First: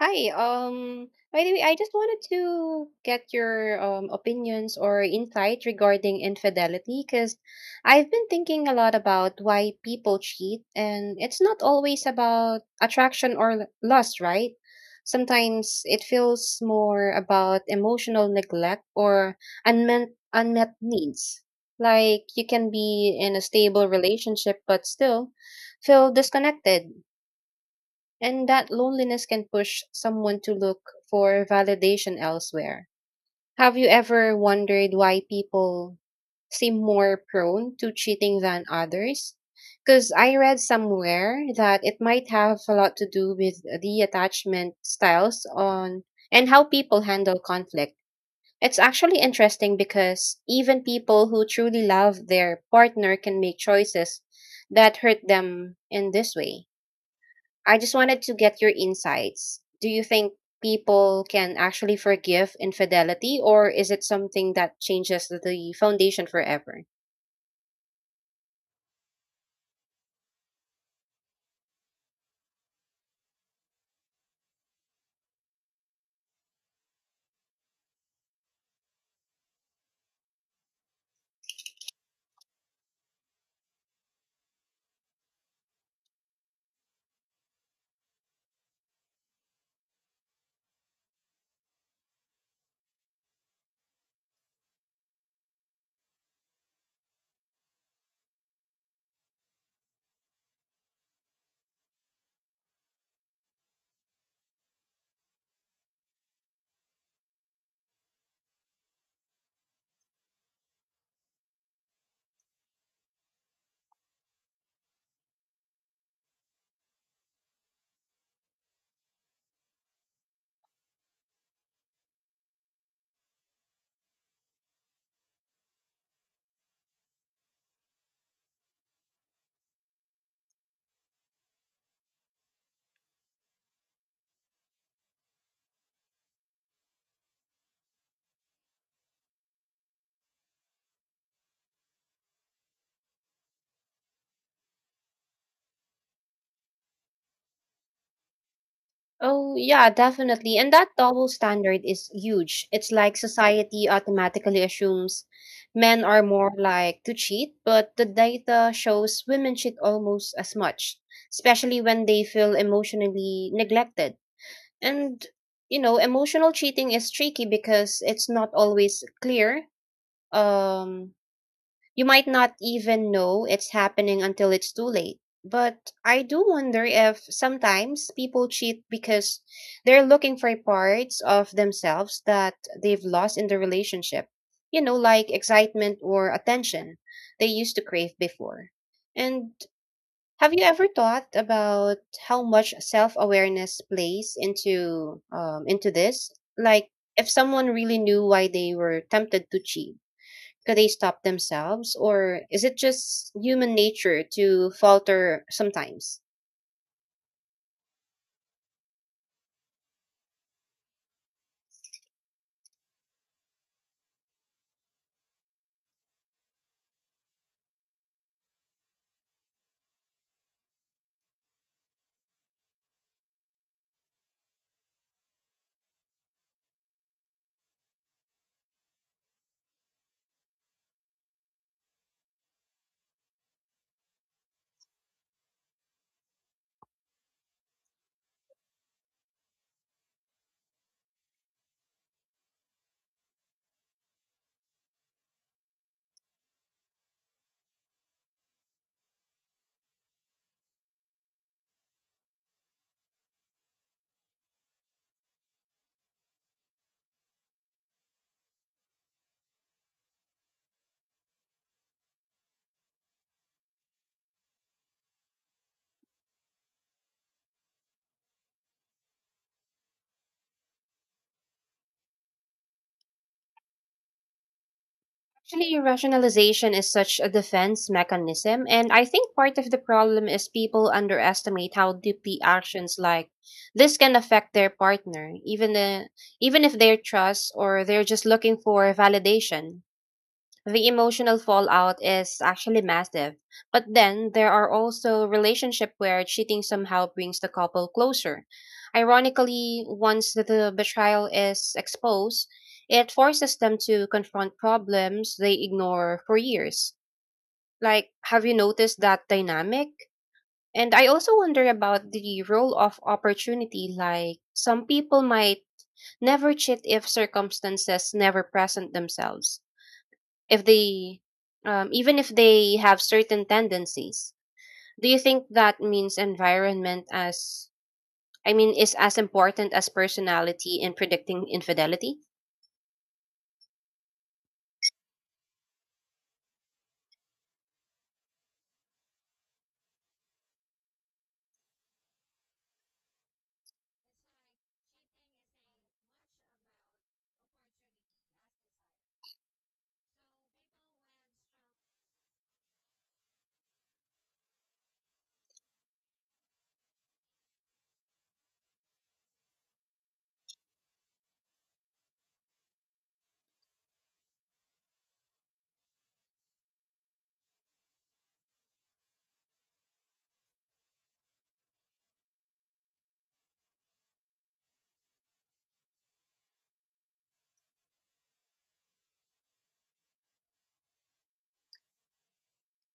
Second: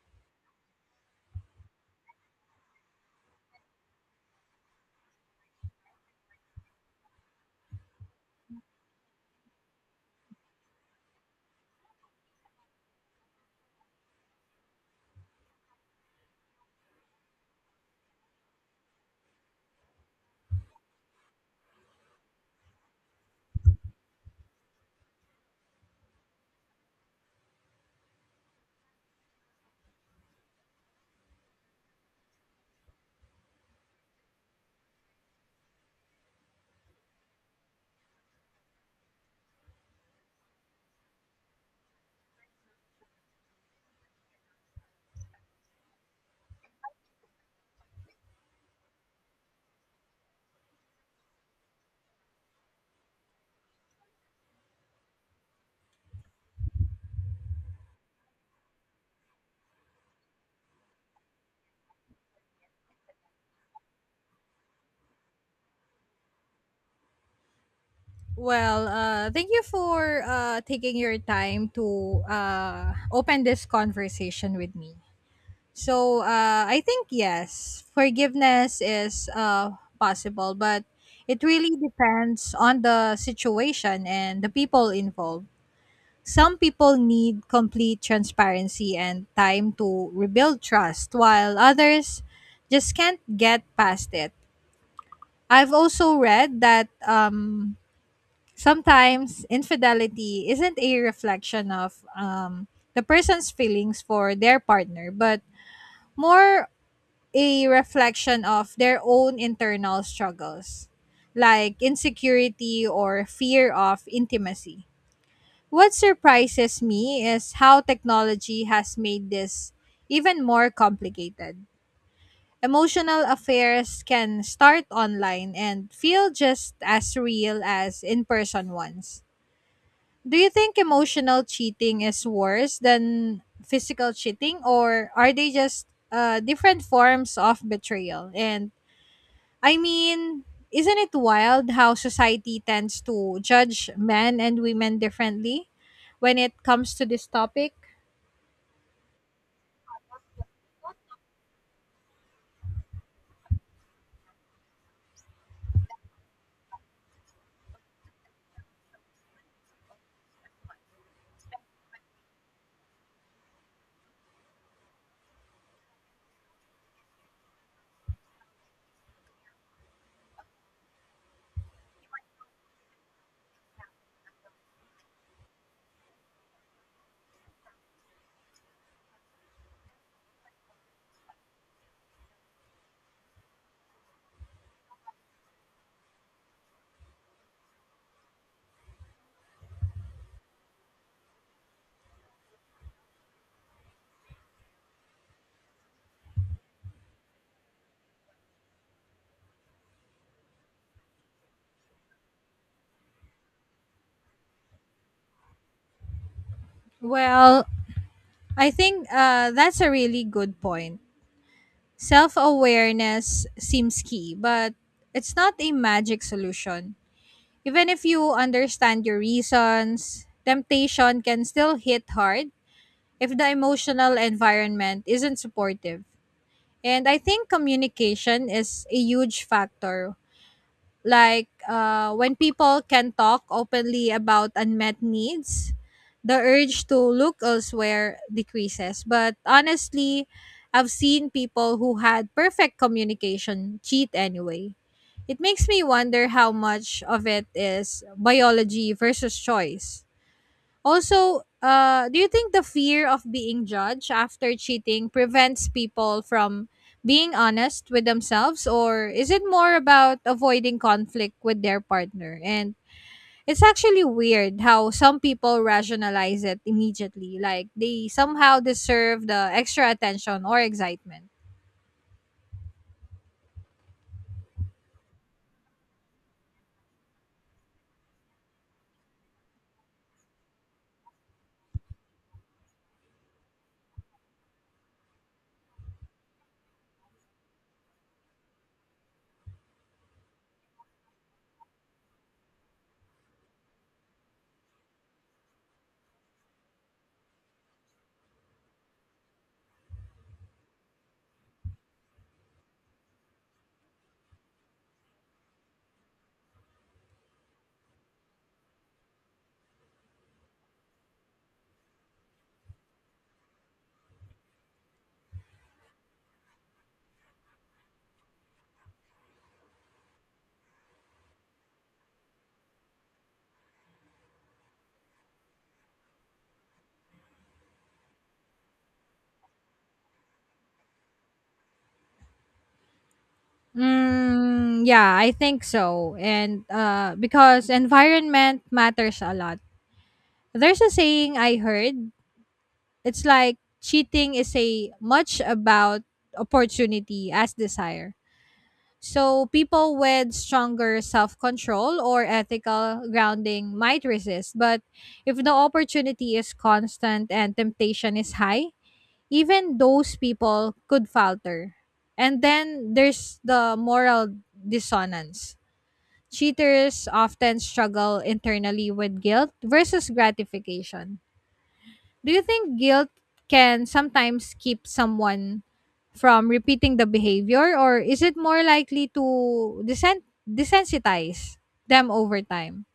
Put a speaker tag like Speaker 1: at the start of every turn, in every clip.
Speaker 1: Hi. By the way, I just wanted to get your opinions or insight regarding infidelity because I've been thinking a lot about why people cheat, and it's not always about attraction or lust, right? Sometimes it feels more about emotional neglect or unmet needs. Like you can be in a stable relationship but still feel disconnected, and that loneliness can push someone to look for validation elsewhere. Have you ever wondered why people seem more prone to cheating than others? Because I read somewhere that it might have a lot to do with the attachment styles on and how people handle conflict. It's actually interesting because even people who truly love their partner can make choices that hurt them in this way. I just wanted to get your insights. Do you think people can actually forgive infidelity, or is it something that changes the foundation forever?
Speaker 2: Well, thank you for taking your time to open this conversation with me. So I think yes, forgiveness is possible, but it really depends on the situation and the people involved. Some people need complete transparency and time to rebuild trust, while others just can't get past it. I've also read that sometimes infidelity isn't a reflection of the person's feelings for their partner, but more a reflection of their own internal struggles, like insecurity or fear of intimacy. What surprises me is how technology has made this even more complicated. Emotional affairs can start online and feel just as real as in person ones. Do you think emotional cheating is worse than physical cheating, or are they just different forms of betrayal? And I mean, isn't it wild how society tends to judge men and women differently when it comes to this topic?
Speaker 1: Oh, yeah, definitely. And that double standard is huge. It's like society automatically assumes men are more like to cheat, but the data shows women cheat almost as much, especially when they feel emotionally neglected. And, you know, emotional cheating is tricky because it's not always clear. um you might not even know it's happening until it's too late, but I do wonder if sometimes people cheat because they're looking for parts of themselves that they've lost in the relationship, you know, like excitement or attention they used to crave before. And have you ever thought about how much self-awareness plays into this? Like, if someone really knew why they were tempted to cheat, could they stop themselves, or is it just human nature to falter sometimes?
Speaker 2: Well, I think that's a really good point. Self awareness seems key, but it's not a magic solution. Even if you understand your reasons, temptation can still hit hard if the emotional environment isn't supportive. And I think communication is a huge factor, like when people can talk openly about unmet needs, the urge to look elsewhere decreases. But honestly, I've seen people who had perfect communication cheat anyway. It makes me wonder how much of it is biology versus choice. Also, do you think the fear of being judged after cheating prevents people from being honest with themselves, or is it more about avoiding conflict with their partner? And it's actually weird how some people rationalize it immediately, like they somehow deserve the extra attention or excitement.
Speaker 1: Actually, rationalization is such a defense mechanism, and I think part of the problem is people underestimate how deeply actions like this can affect their partner, even even if they're trust or they're just looking for validation. The emotional fallout is actually massive. But then there are also relationships where cheating somehow brings the couple closer. Ironically, once the betrayal is exposed, it forces them to confront problems they ignore for years. Like, have you noticed that dynamic? And I also wonder about the role of opportunity. Like, some people might never cheat if circumstances never present themselves, if they even if they have certain tendencies. Do you think that means environment as I mean is as important as personality in predicting infidelity?
Speaker 2: Mm, yeah, I think so. And because environment matters a lot. There's a saying I heard. It's like cheating is a much about opportunity as desire. So people with stronger self-control or ethical grounding might resist, but if the opportunity is constant and temptation is high, even those people could falter. And then there's the moral dissonance. Cheaters often struggle internally with guilt versus gratification. Do you think guilt can sometimes keep someone from repeating the behavior, or is it more likely to desensitize them over time?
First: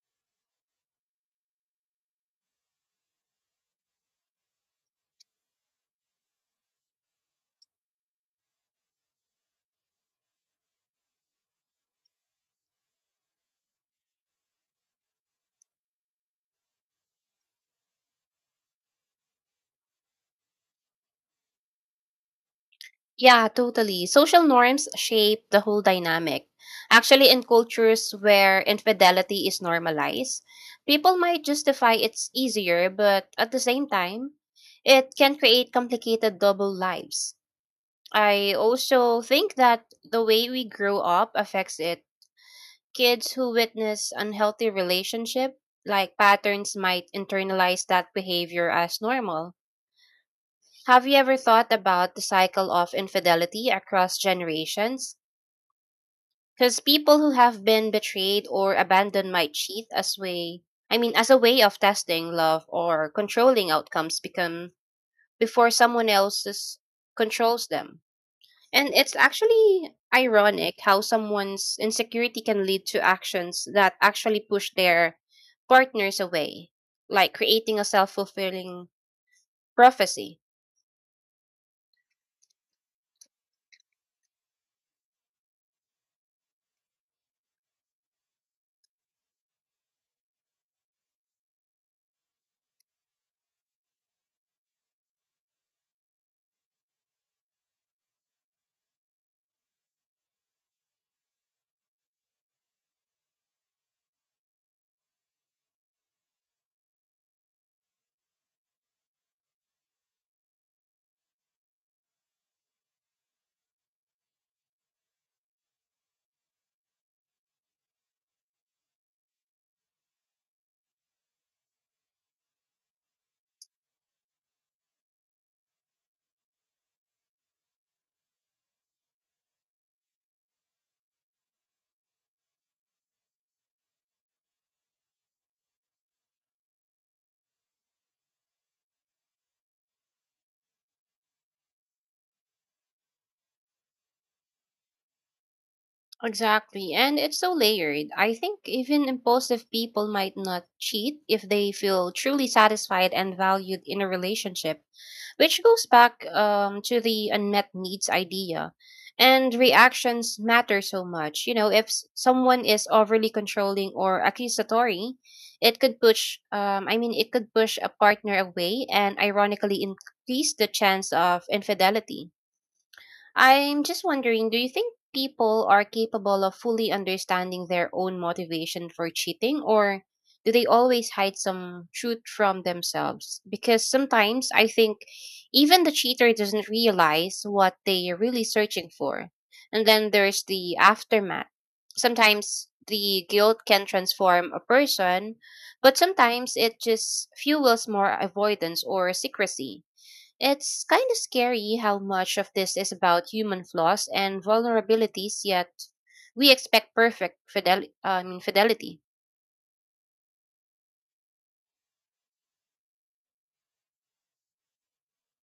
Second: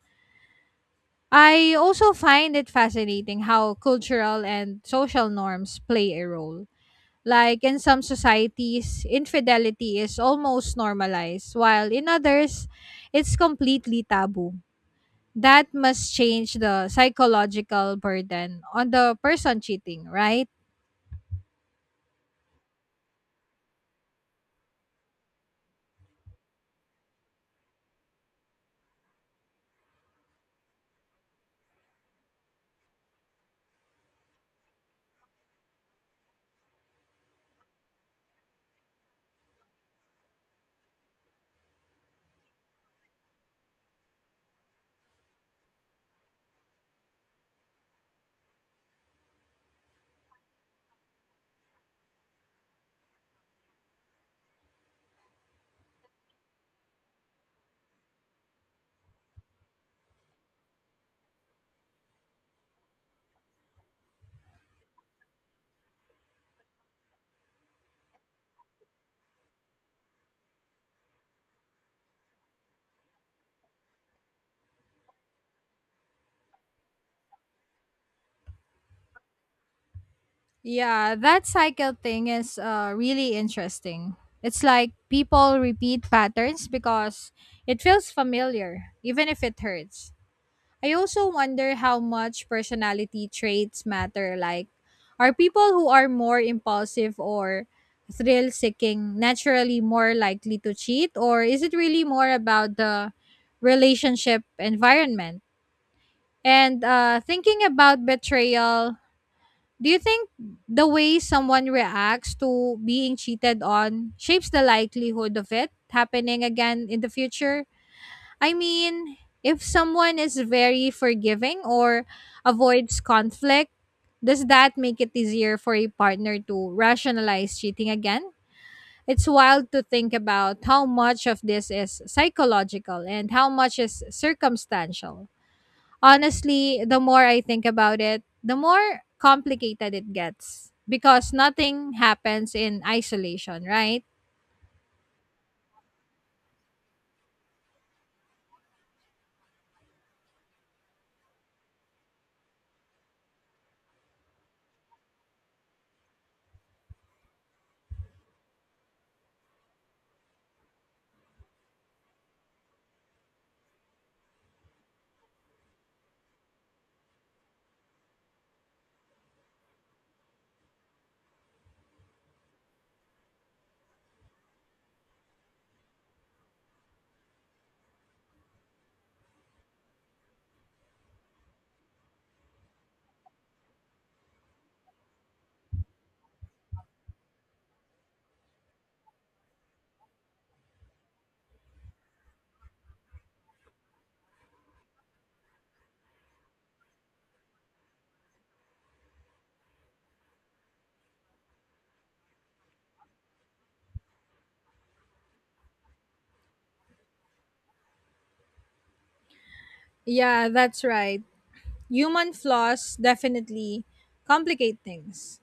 Speaker 2: I also find it fascinating how cultural and social norms play a role. Like in some societies, infidelity is almost normalized, while in others, it's completely taboo. That must change the psychological burden on the person cheating, right?
Speaker 1: Yeah, totally. Social norms shape the whole dynamic. Actually, in cultures where infidelity is normalized, people might justify it's easier, but at the same time, it can create complicated double lives. I also think that the way we grow up affects it. Kids who witness unhealthy relationship, like, patterns might internalize that behavior as normal. Have you ever thought about the cycle of infidelity across generations? Because people who have been betrayed or abandoned might cheat as way I mean as a way of testing love or controlling outcomes become before someone else's controls them. And it's actually ironic how someone's insecurity can lead to actions that actually push their partners away, like creating a self fulfilling prophecy.
Speaker 2: Yeah, that cycle thing is really interesting. It's like people repeat patterns because it feels familiar, even if it hurts. I also wonder how much personality traits matter. Like, are people who are more impulsive or thrill seeking naturally more likely to cheat, or is it really more about the relationship environment? And thinking about betrayal, do you think the way someone reacts to being cheated on shapes the likelihood of it happening again in the future? I mean, if someone is very forgiving or avoids conflict, does that make it easier for a partner to rationalize cheating again? It's wild to think about how much of this is psychological and how much is circumstantial. Honestly, the more I think about it, the more complicated it gets because nothing happens in isolation, right?
Speaker 1: Exactly. And it's so layered. I think even impulsive people might not cheat if they feel truly satisfied and valued in a relationship, which goes back to the unmet needs idea. And reactions matter so much. You know, if someone is overly controlling or accusatory, it could push a partner away and ironically increase the chance of infidelity. I'm just wondering, do you think people are capable of fully understanding their own motivation for cheating, or do they always hide some truth from themselves? Because sometimes I think even the cheater doesn't realize what they're really searching for. And then there's the aftermath. Sometimes the guilt can transform a person, but sometimes it just fuels more avoidance or secrecy. It's kind of scary how much of this is about human flaws and vulnerabilities, yet we expect perfect fidelity.
Speaker 2: Yeah, that's right. Human flaws definitely complicate things.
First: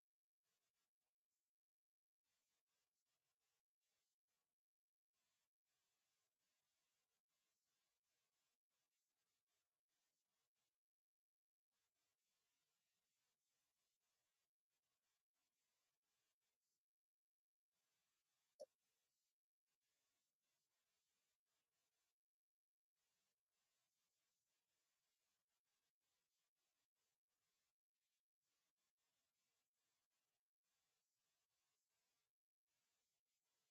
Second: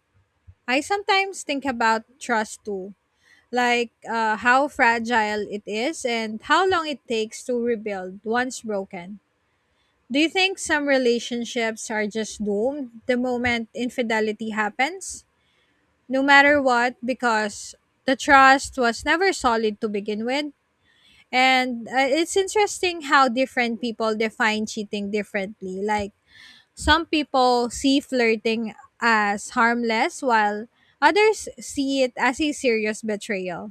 Speaker 2: I sometimes think about trust too, like how fragile it is and how long it takes to rebuild once broken. Do you think some relationships are just doomed the moment infidelity happens, no matter what, because the trust was never solid to begin with? And it's interesting how different people define cheating differently. Like some people see flirting as harmless while others see it as a serious betrayal.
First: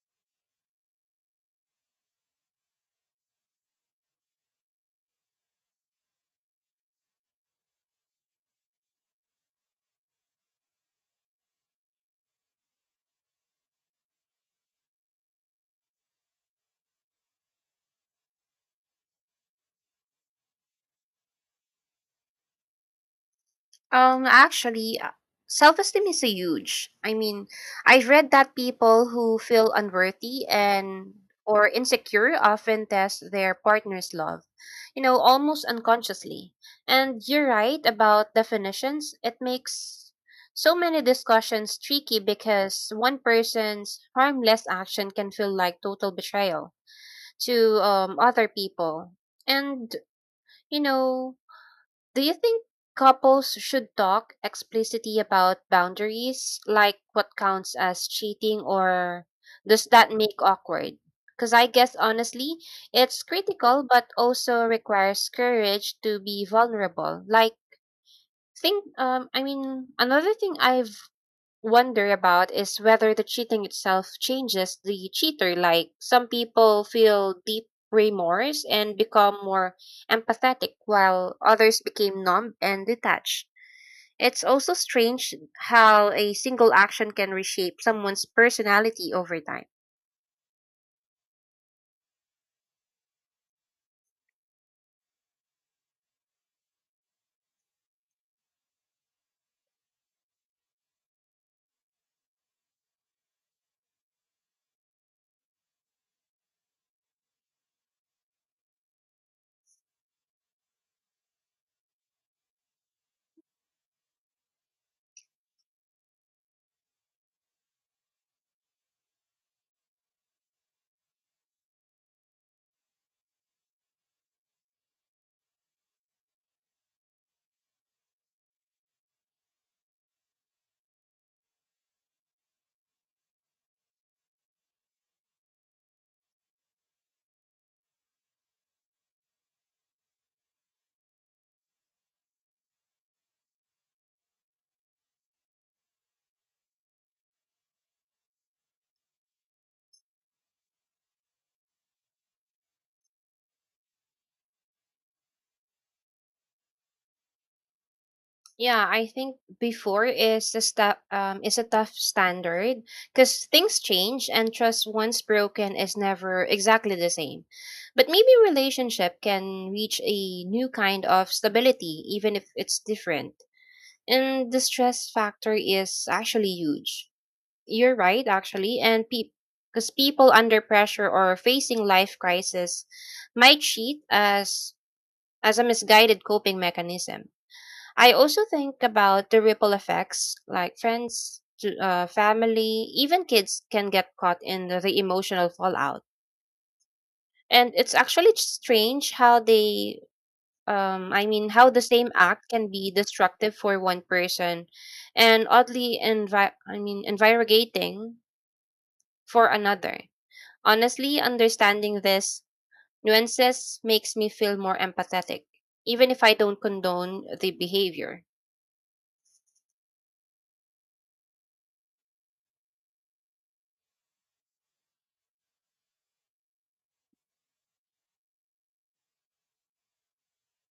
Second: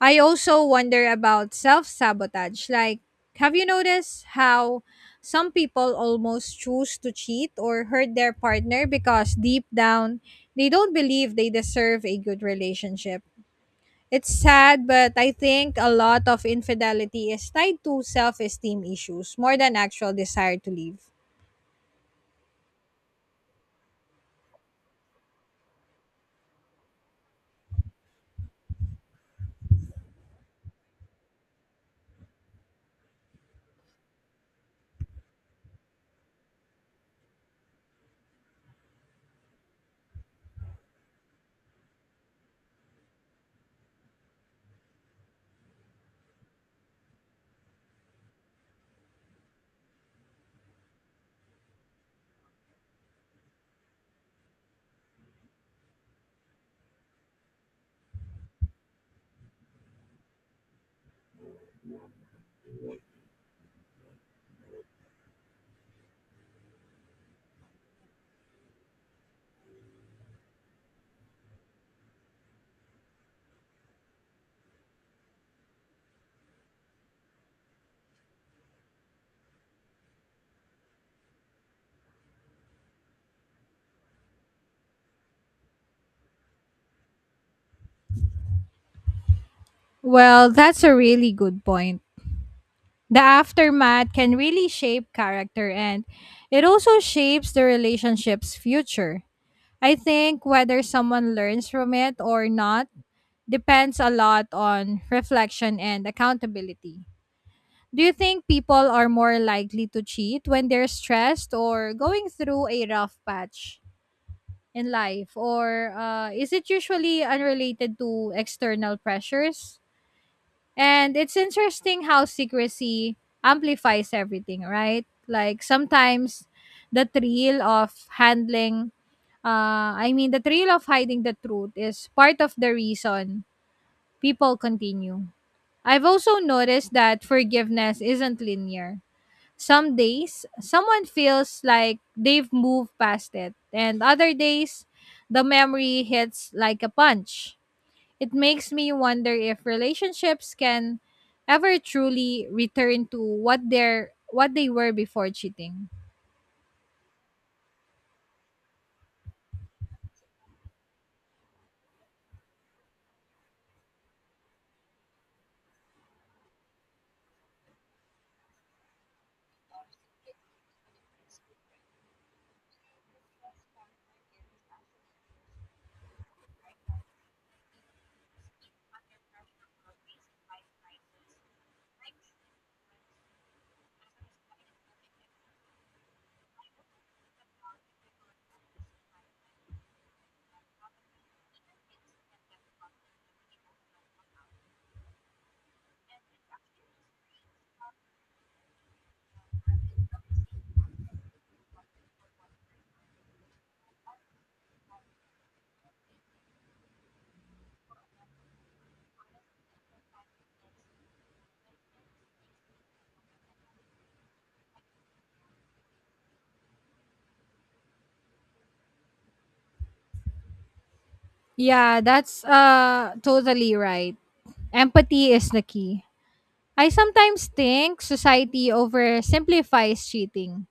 Speaker 2: I also wonder about self sabotage. Like, have you noticed how some people almost choose to cheat or hurt their partner because deep down they don't believe they deserve a good relationship? It's sad, but I think a lot of infidelity is tied to self esteem issues more than actual desire to leave.
Speaker 1: Actually, self-esteem is a huge. I mean, I've read that people who feel unworthy and or insecure often test their partner's love, you know, almost unconsciously. And you're right about definitions. It makes so many discussions tricky because one person's harmless action can feel like total betrayal to other people. And you know, do you think couples should talk explicitly about boundaries, like what counts as cheating, or does that make awkward? Because I guess honestly, it's critical, but also requires courage to be vulnerable. Like, another thing I've wonder about is whether the cheating itself changes the cheater. Like, some people feel deep remorse and become more empathetic, while others became numb and detached. It's also strange how a single action can reshape someone's personality over time.
Speaker 2: Well, that's a really good point. The aftermath can really shape character, and it also shapes the relationship's future. I think whether someone learns from it or not depends a lot on reflection and accountability. Do you think people are more likely to cheat when they're stressed or going through a rough patch in life? Or is it usually unrelated to external pressures? And it's interesting how secrecy amplifies everything, right? Like sometimes the thrill of the thrill of hiding the truth is part of the reason people continue. I've also noticed that forgiveness isn't linear. Some days, someone feels like they've moved past it, and other days, the memory hits like a punch. It makes me wonder if relationships can ever truly return to what they were before cheating.
Speaker 1: Yeah, I think before is the is a tough standard because things change, and trust once broken is never exactly the same. But maybe relationship can reach a new kind of stability even if it's different. And the stress factor is actually huge. You're right, actually, and because people under pressure or facing life crisis might cheat as a misguided coping mechanism. I also think about the ripple effects, like friends, family, even kids can get caught in the emotional fallout. And it's actually strange how how the same act can be destructive for one person and oddly, invigorating for another. Honestly, understanding this nuances makes me feel more empathetic, even if I don't condone the behavior.
Speaker 2: Yeah, that's totally right. Empathy is the key. I sometimes think society oversimplifies cheating.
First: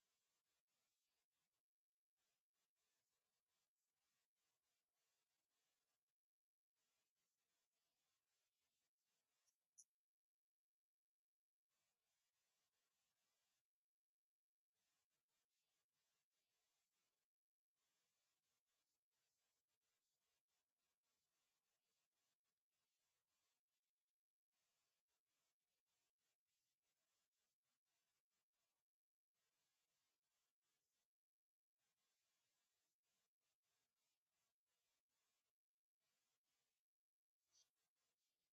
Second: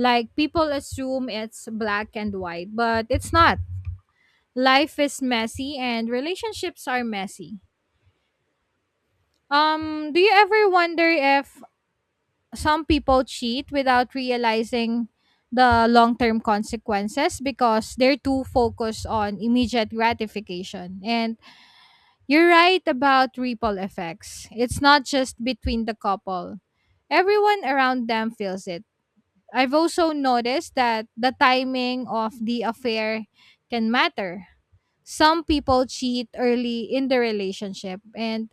Speaker 2: Like people assume it's black and white, but it's not. Life is messy and relationships are messy. Do you ever wonder if some people cheat without realizing the long-term consequences because they're too focused on immediate gratification? And you're right about ripple effects. It's not just between the couple. Everyone around them feels it. I've also noticed that the timing of the affair can matter. Some people cheat early in the relationship, and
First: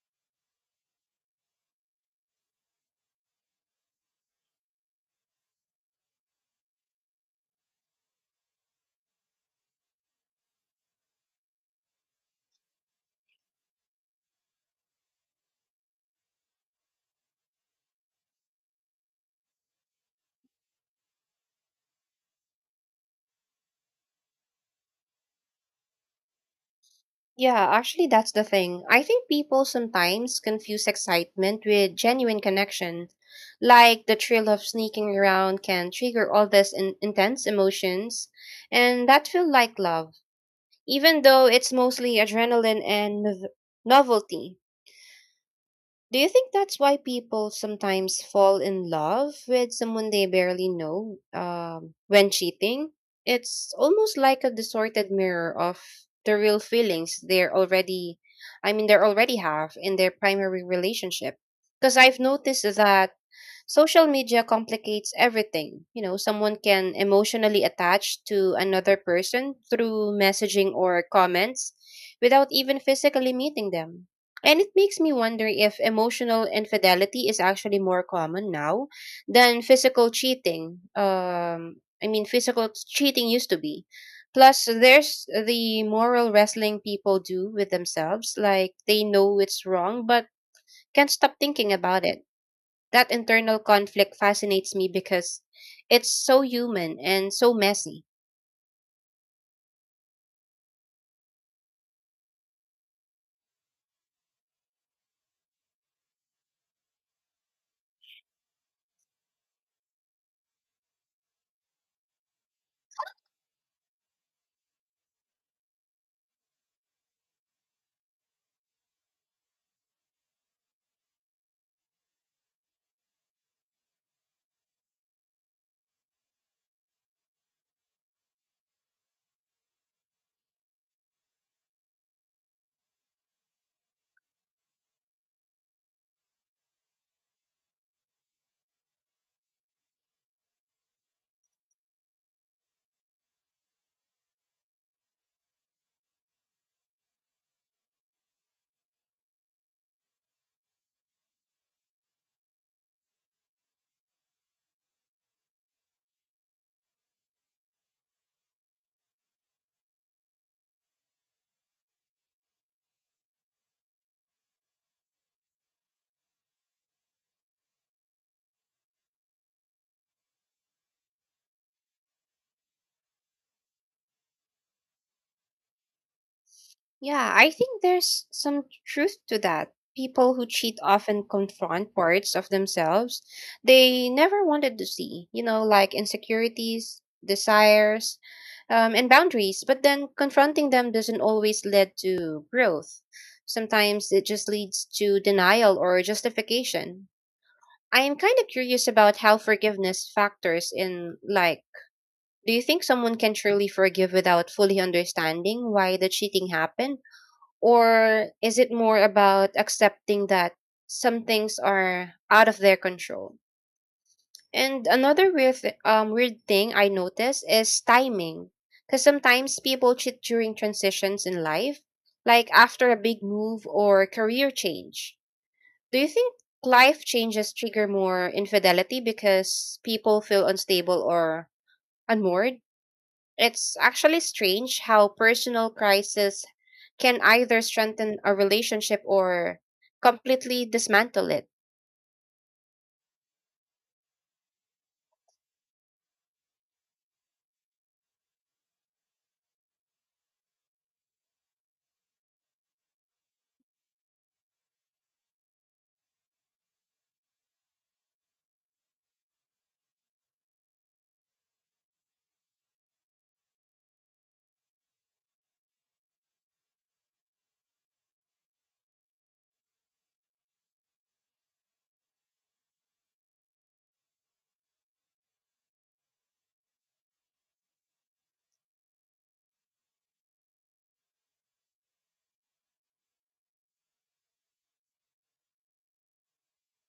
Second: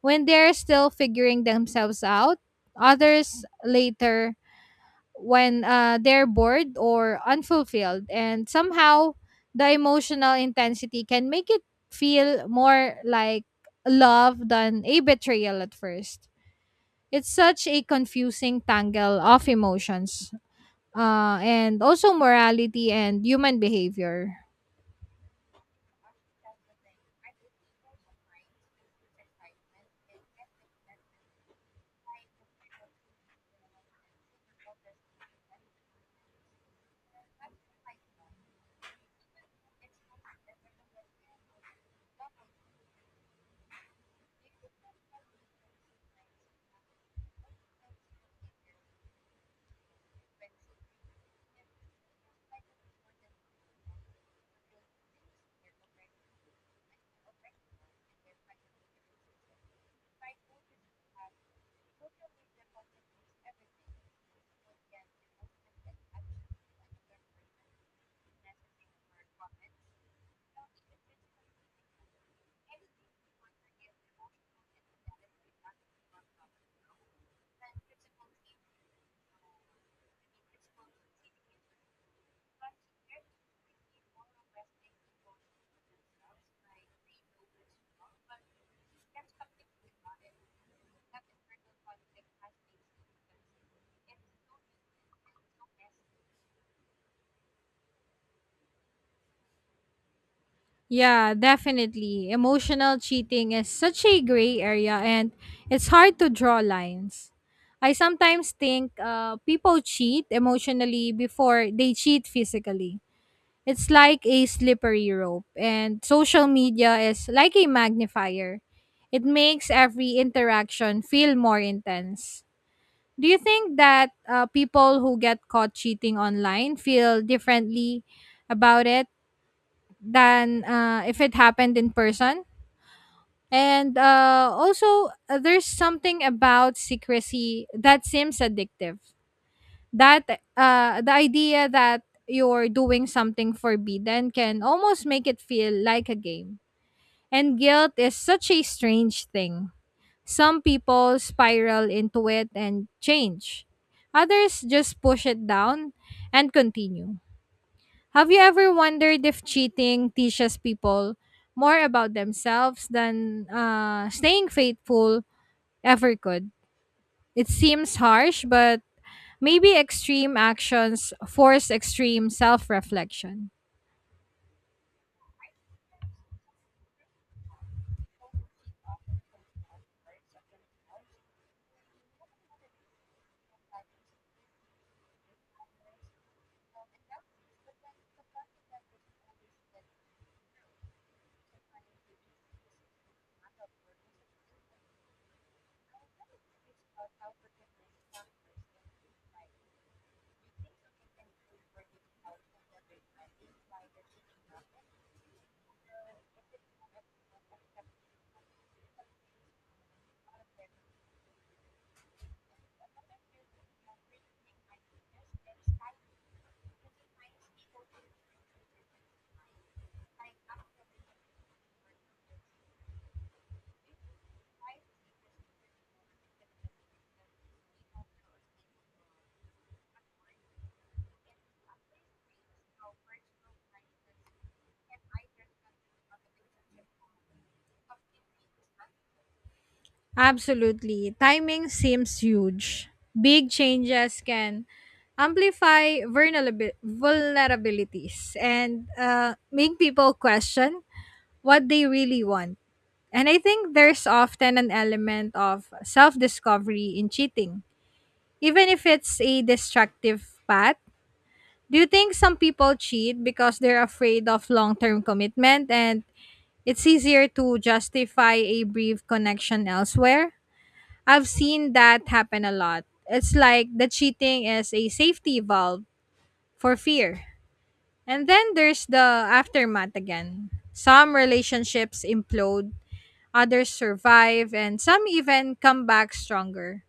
Speaker 2: when they're still figuring themselves out, others later when they're bored or unfulfilled. And somehow the emotional intensity can make it feel more like love than a betrayal at first. It's such a confusing tangle of emotions, and also morality and human behavior.
Speaker 1: Yeah, actually, that's the thing. I think people sometimes confuse excitement with genuine connection. Like the thrill of sneaking around can trigger all this intense emotions, and that feel like love, even though it's mostly adrenaline and novelty. Do you think that's why people sometimes fall in love with someone they barely know when cheating? It's almost like a distorted mirror of the real feelings they already have in their primary relationship. Because I've noticed that social media complicates everything. You know, someone can emotionally attach to another person through messaging or comments without even physically meeting them. And it makes me wonder if emotional infidelity is actually more common now than physical cheating. Physical cheating used to be. Plus, there's the moral wrestling people do with themselves, like they know it's wrong but can't stop thinking about it. That internal conflict fascinates me because it's so human and so messy.
Speaker 2: Yeah, definitely. Emotional cheating is such a gray area, and it's hard to draw lines. I sometimes think people cheat emotionally before they cheat physically. It's like a slippery rope, and social media is like a magnifier. It makes every interaction feel more intense. Do you think that people who get caught cheating online feel differently about it than if it happened in person? And there's something about secrecy that seems addictive. That The idea that you're doing something forbidden can almost make it feel like a game. And guilt is such a strange thing. Some people spiral into it and change, others just push it down and continue. Have you ever wondered if cheating teaches people more about themselves than staying faithful ever could? It seems harsh, but maybe extreme actions force extreme self reflection.
Speaker 1: Yeah, I think there's some truth to that. People who cheat often confront parts of themselves they never wanted to see, you know, like insecurities, desires, and boundaries. But then confronting them doesn't always lead to growth. Sometimes it just leads to denial or justification. I am kind of curious about how forgiveness factors in. Like, do you think someone can truly forgive without fully understanding why the cheating happened? Or is it more about accepting that some things are out of their control? And another weird thing I noticed is timing. Because sometimes people cheat during transitions in life, like after a big move or career change. Do you think life changes trigger more infidelity because people feel unstable or unmoored? It's actually strange how personal crisis can either strengthen a relationship or completely
Speaker 2: Absolutely.
Speaker 1: dismantle it.
Speaker 2: Timing seems huge. Big changes can amplify vulnerabilities and make people question what they really want. And I think there's often an element of self discovery in cheating, even if it's a destructive path. Do you think some people cheat because they're afraid of long term commitment and it's easier to justify a brief connection elsewhere? I've seen that happen a lot. It's like the cheating is a safety valve for fear. And then there's the aftermath again. Some relationships implode, others survive, and some even come back stronger.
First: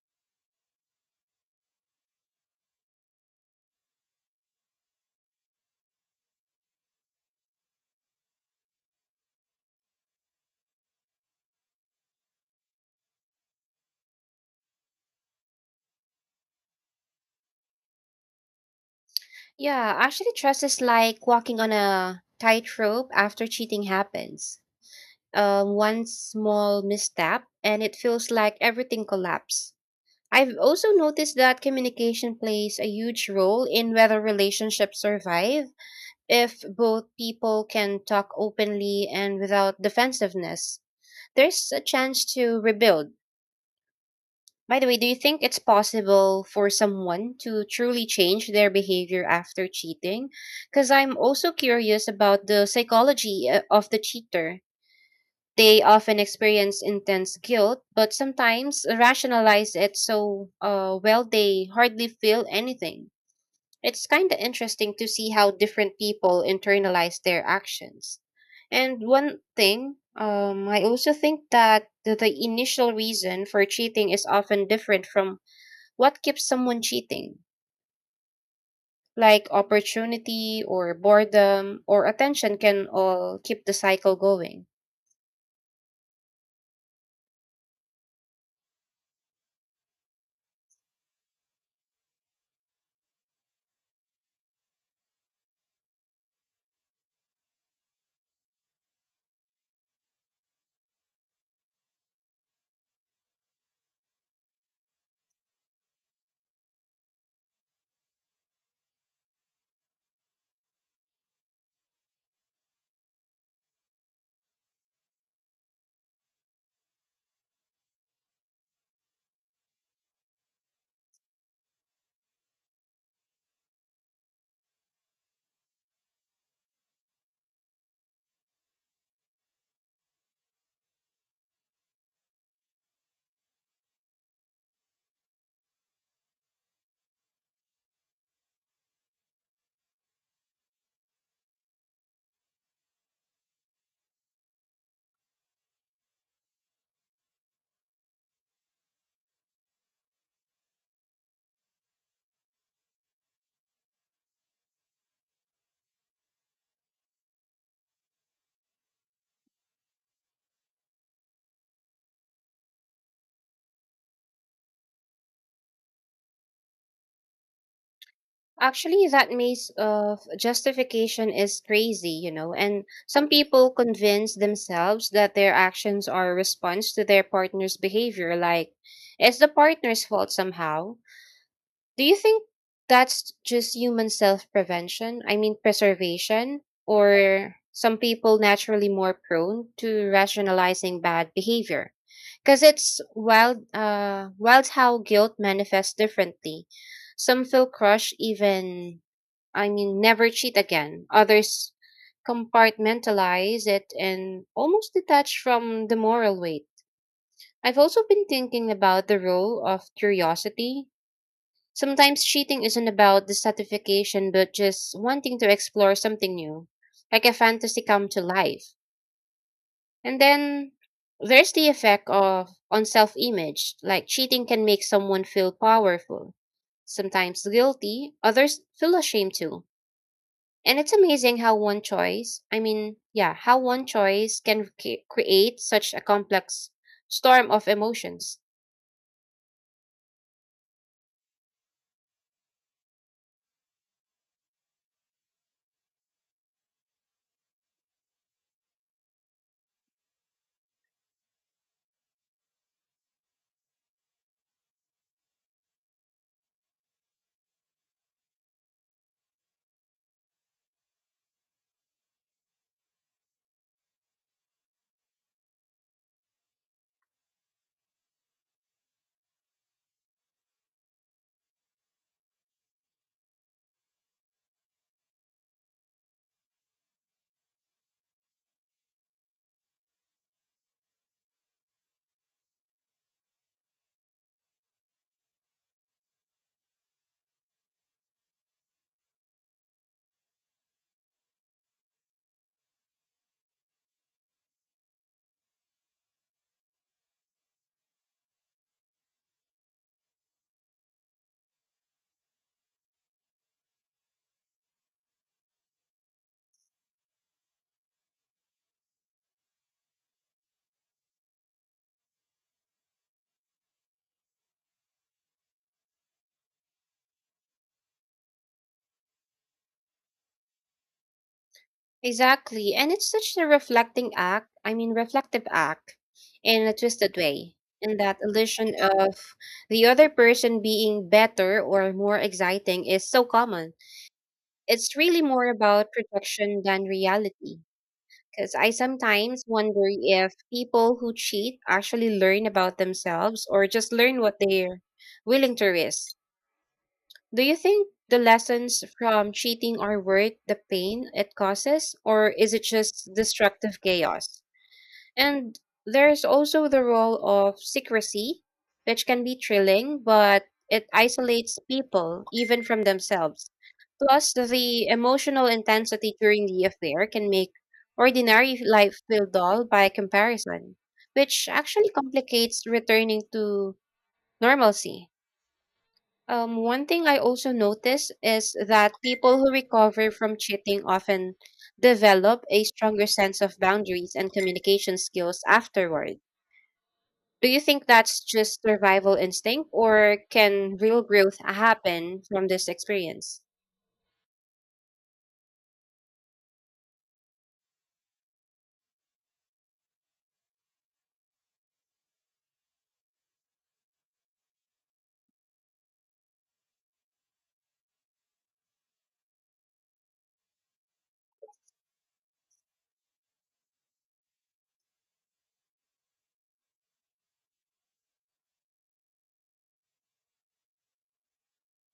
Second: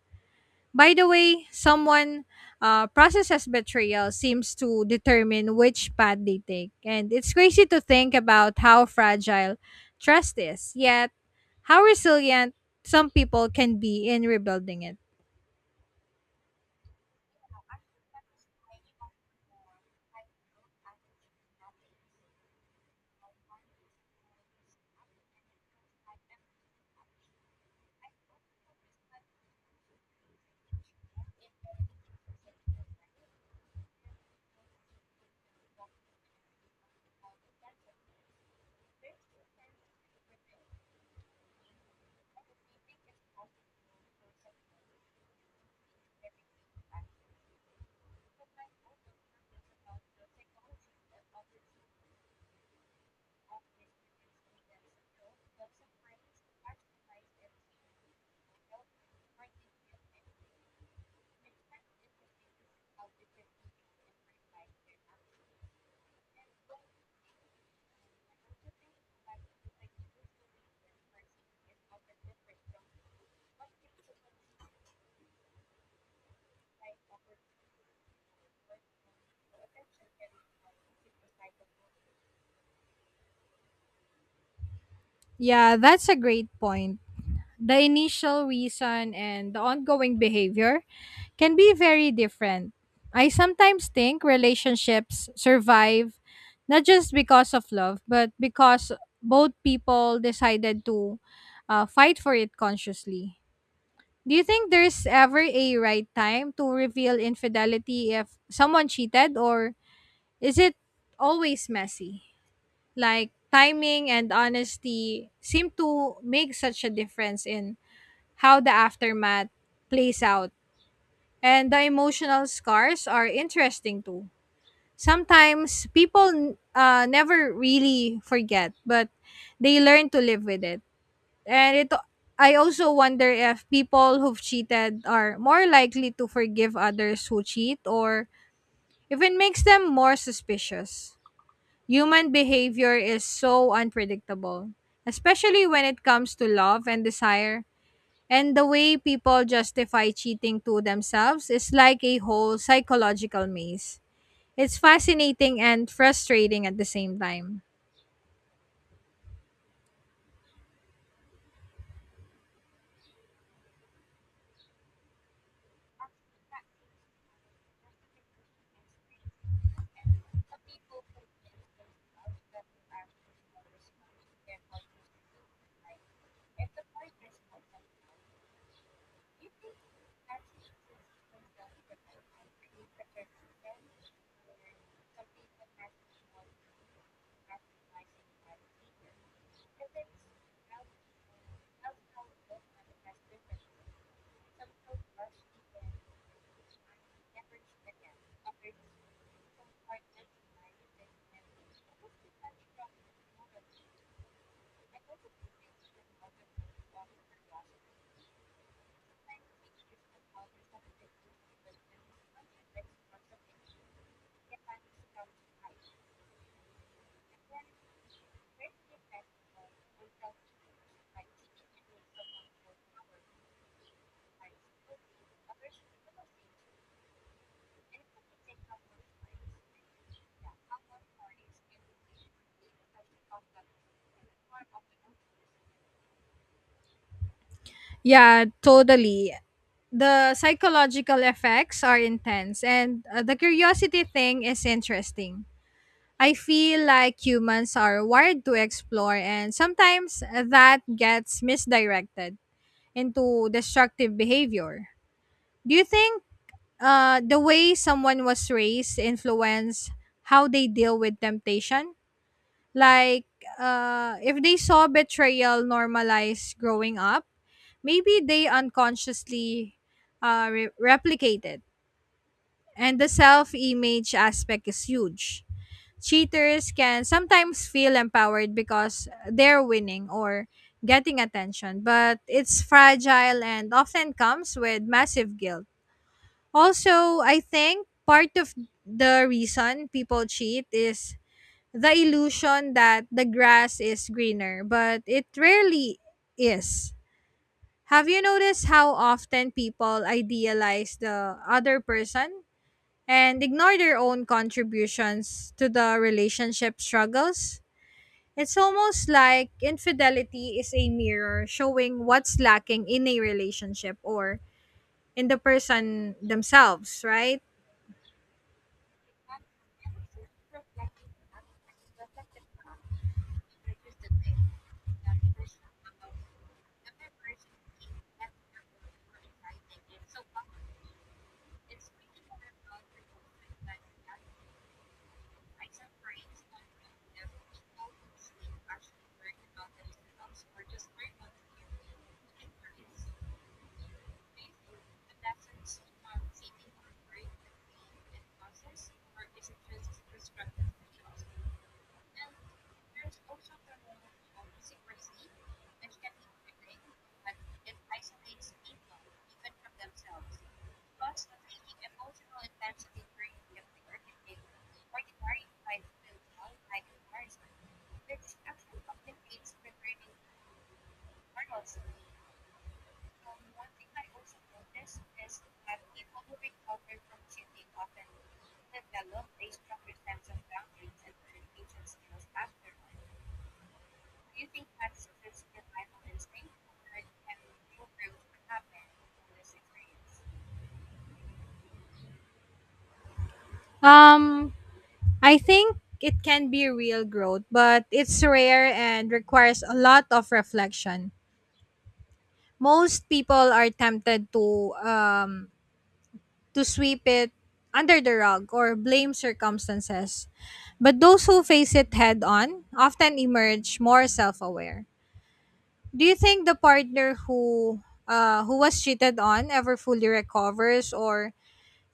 Speaker 2: By the way, someone processes betrayal seems to determine which path they take. And it's crazy to think about how fragile trust is, yet, how resilient some people can be in rebuilding it.
Speaker 1: Yeah, actually, trust is like walking on a tightrope after cheating happens. One small misstep, and it feels like everything collapses. I've also noticed that communication plays a huge role in whether relationships survive. If both people can talk openly and without defensiveness, there's a chance to rebuild. By the way, do you think it's possible for someone to truly change their behavior after cheating? Because I'm also curious about the psychology of the cheater. They often experience intense guilt, but sometimes rationalize it so well they hardly feel anything. It's kind of interesting to see how different people internalize their actions. And one thing, I also think that the initial reason for cheating is often different from what keeps someone cheating. Like opportunity or boredom or attention can all keep the cycle going.
Speaker 2: Yeah, that's a great point. The initial reason and the ongoing behavior can be very different. I sometimes think relationships survive not just because of love, but because both people decided to fight for it consciously. Do you think there's ever a right time to reveal infidelity if someone cheated, or is it always messy? Like, timing and honesty seem to make such a difference in how the aftermath plays out. And the emotional scars are interesting too. Sometimes people never really forget, but they learn to live with it. And it I also wonder if people who've cheated are more likely to forgive others who cheat, or if it makes them more suspicious. Human behavior is so unpredictable, especially when it comes to love and desire. And the way people justify cheating to themselves is like a whole psychological maze. It's fascinating and frustrating at the same time.
Speaker 1: Actually, that maze of justification is crazy, you know, and some people convince themselves that their actions are a response to their partner's behavior, like it's the partner's fault somehow. Do you think that's just human self prevention? I mean, preservation? Or some people naturally more prone to rationalizing bad behavior? Because it's wild how guilt manifests differently. Some feel crushed, even never cheat again. Others compartmentalize it and almost detach from the moral weight. I've also been thinking about the role of curiosity. Sometimes cheating isn't about the satisfaction, but just wanting to explore something new, like a fantasy come to life. And then there's the effect of on self-image. Like cheating can make someone feel powerful, sometimes guilty, others feel ashamed too. And it's amazing how one choice, I mean, yeah, how one choice can create such a complex storm of emotions.
Speaker 2: Yeah, totally. The psychological effects are intense, and the curiosity thing is interesting. I feel like humans are wired to explore, and sometimes that gets misdirected into destructive behavior. Do you think the way someone was raised influence how they deal with temptation? Like, if they saw betrayal normalized growing up, maybe they unconsciously replicate it. And the self image aspect is huge. Cheaters can sometimes feel empowered because they're winning or getting attention, but it's fragile and often comes with massive guilt. Also, I think part of the reason people cheat is the illusion that the grass is greener, but it rarely is. Have you noticed how often people idealize the other person and ignore their own contributions to the relationship struggles? It's almost like infidelity is a mirror showing what's lacking in a relationship or in the person themselves, right?
Speaker 1: Exactly. And it's such a reflecting act, I mean, reflective act in a twisted way. And that illusion of the other person being better or more exciting is so common. It's really more about projection than reality. Because I sometimes wonder if people who cheat actually learn about themselves or just learn what they're willing to risk. Do you think the lessons from cheating are worth the pain it causes, or is it just destructive chaos? And there's also the role of secrecy, which can be thrilling, but it isolates people even from themselves. Plus, the emotional intensity during the affair can make ordinary life feel dull by comparison, which actually complicates returning to normalcy. One thing I also notice is that people who recover from cheating often develop a stronger sense of boundaries and communication skills afterward. Do you think that's just survival instinct, or can real growth happen from this experience?
Speaker 2: Um, I think it can be real growth, but it's rare and requires a lot of reflection. Most people are tempted to sweep it under the rug or blame circumstances, but those who face it head on often emerge more self aware. Do you think the partner who was cheated on ever fully recovers, or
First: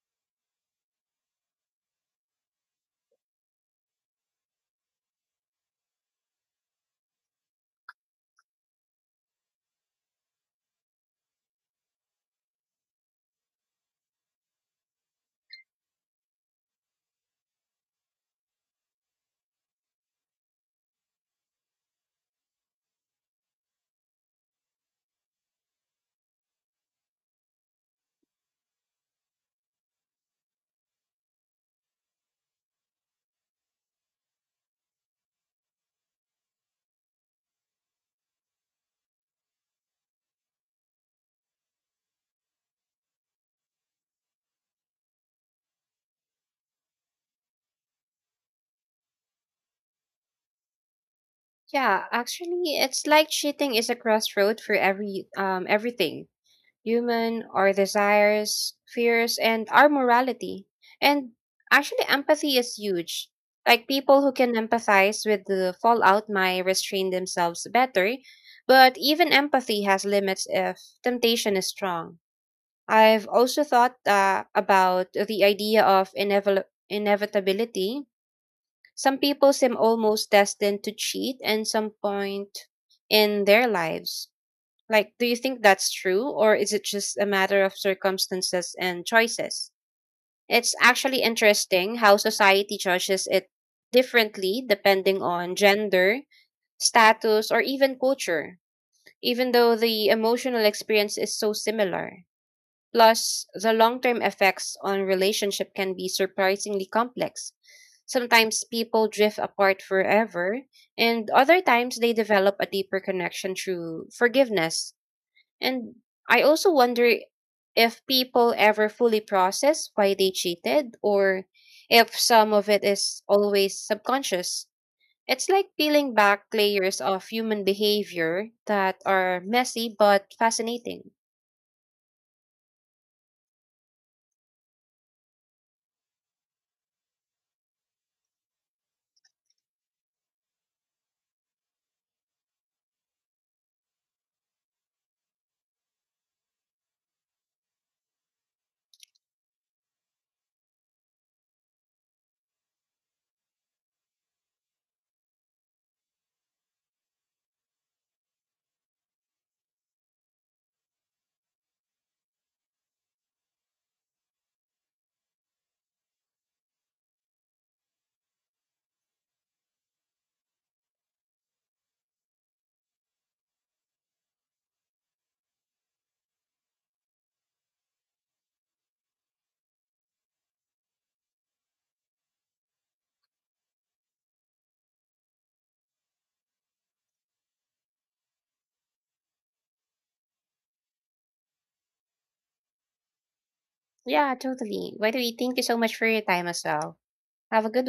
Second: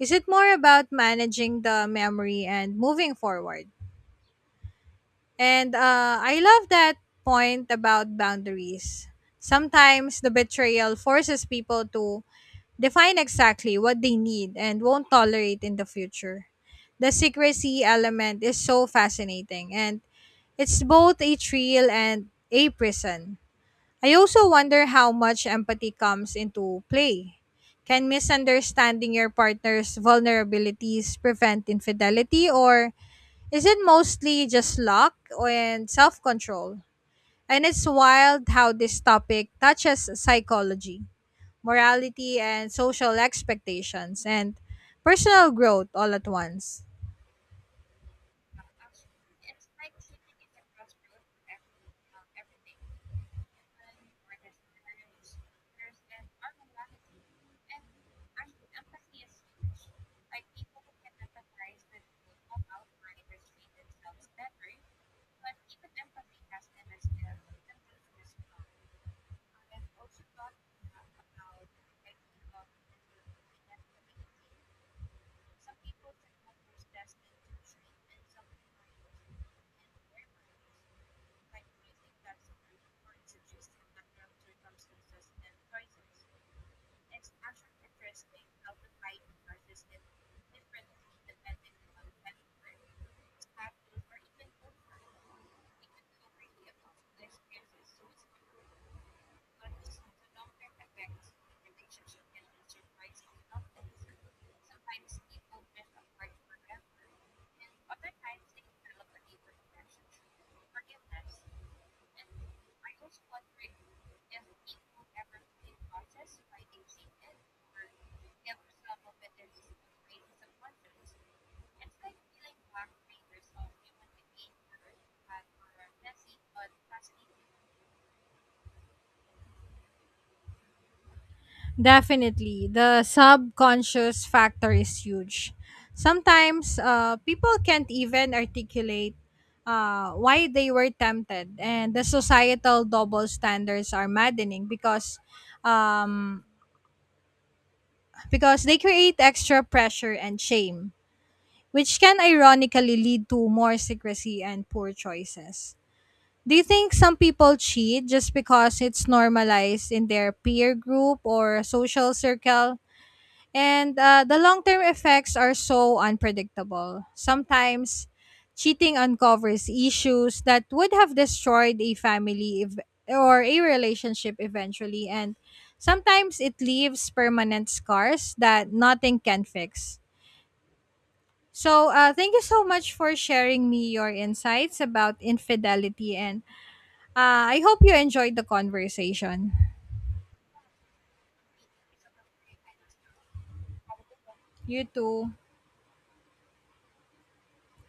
Speaker 2: is it more about managing the memory and moving forward? And I love that point about boundaries. Sometimes the betrayal forces people to define exactly what they need and won't tolerate in the future. The secrecy element is so fascinating, and it's both a thrill and a prison. I also wonder how much empathy comes into play. Can misunderstanding your partner's vulnerabilities prevent infidelity, or is it mostly just and self control? And it's wild how this topic touches psychology, morality, and social expectations, and personal growth all at once.
Speaker 1: Yeah, actually, it's like cheating is a crossroad for everything human, our desires, fears, and our morality. And actually, empathy is huge. Like people who can empathize with the fallout might restrain themselves better, but even empathy has limits if temptation is strong. I've also thought about the idea of inevitability. Some people seem almost destined to cheat at some point in their lives. Like, do you think that's true, or is it just a matter of circumstances and choices? It's actually interesting how society judges it differently depending on gender, status, or even culture, even though the emotional experience is so similar. Plus, the long term effects on relationship can be surprisingly complex. Sometimes people drift apart forever, and other times they develop a deeper connection through forgiveness. And I also wonder if people ever fully process why they cheated or if some of it is always subconscious. It's like peeling back layers of human behavior that are messy but fascinating.
Speaker 2: Definitely, the subconscious factor is huge. Sometimes people can't even articulate why they were tempted, and the societal double standards are maddening um, because they create extra pressure and shame, which can ironically lead to more secrecy and poor choices. Do you think some people cheat just because it's normalized in their peer group or social circle? And the long term effects are so unpredictable. Sometimes cheating uncovers issues that would have destroyed a or a relationship eventually. And sometimes it leaves permanent scars that nothing can fix. So, thank you so much for sharing me your insights about infidelity. And I hope you enjoyed the conversation.
Speaker 1: Yeah,
Speaker 2: You
Speaker 1: totally. By the way,
Speaker 2: too.
Speaker 1: thank you so much for your time as well. Have a good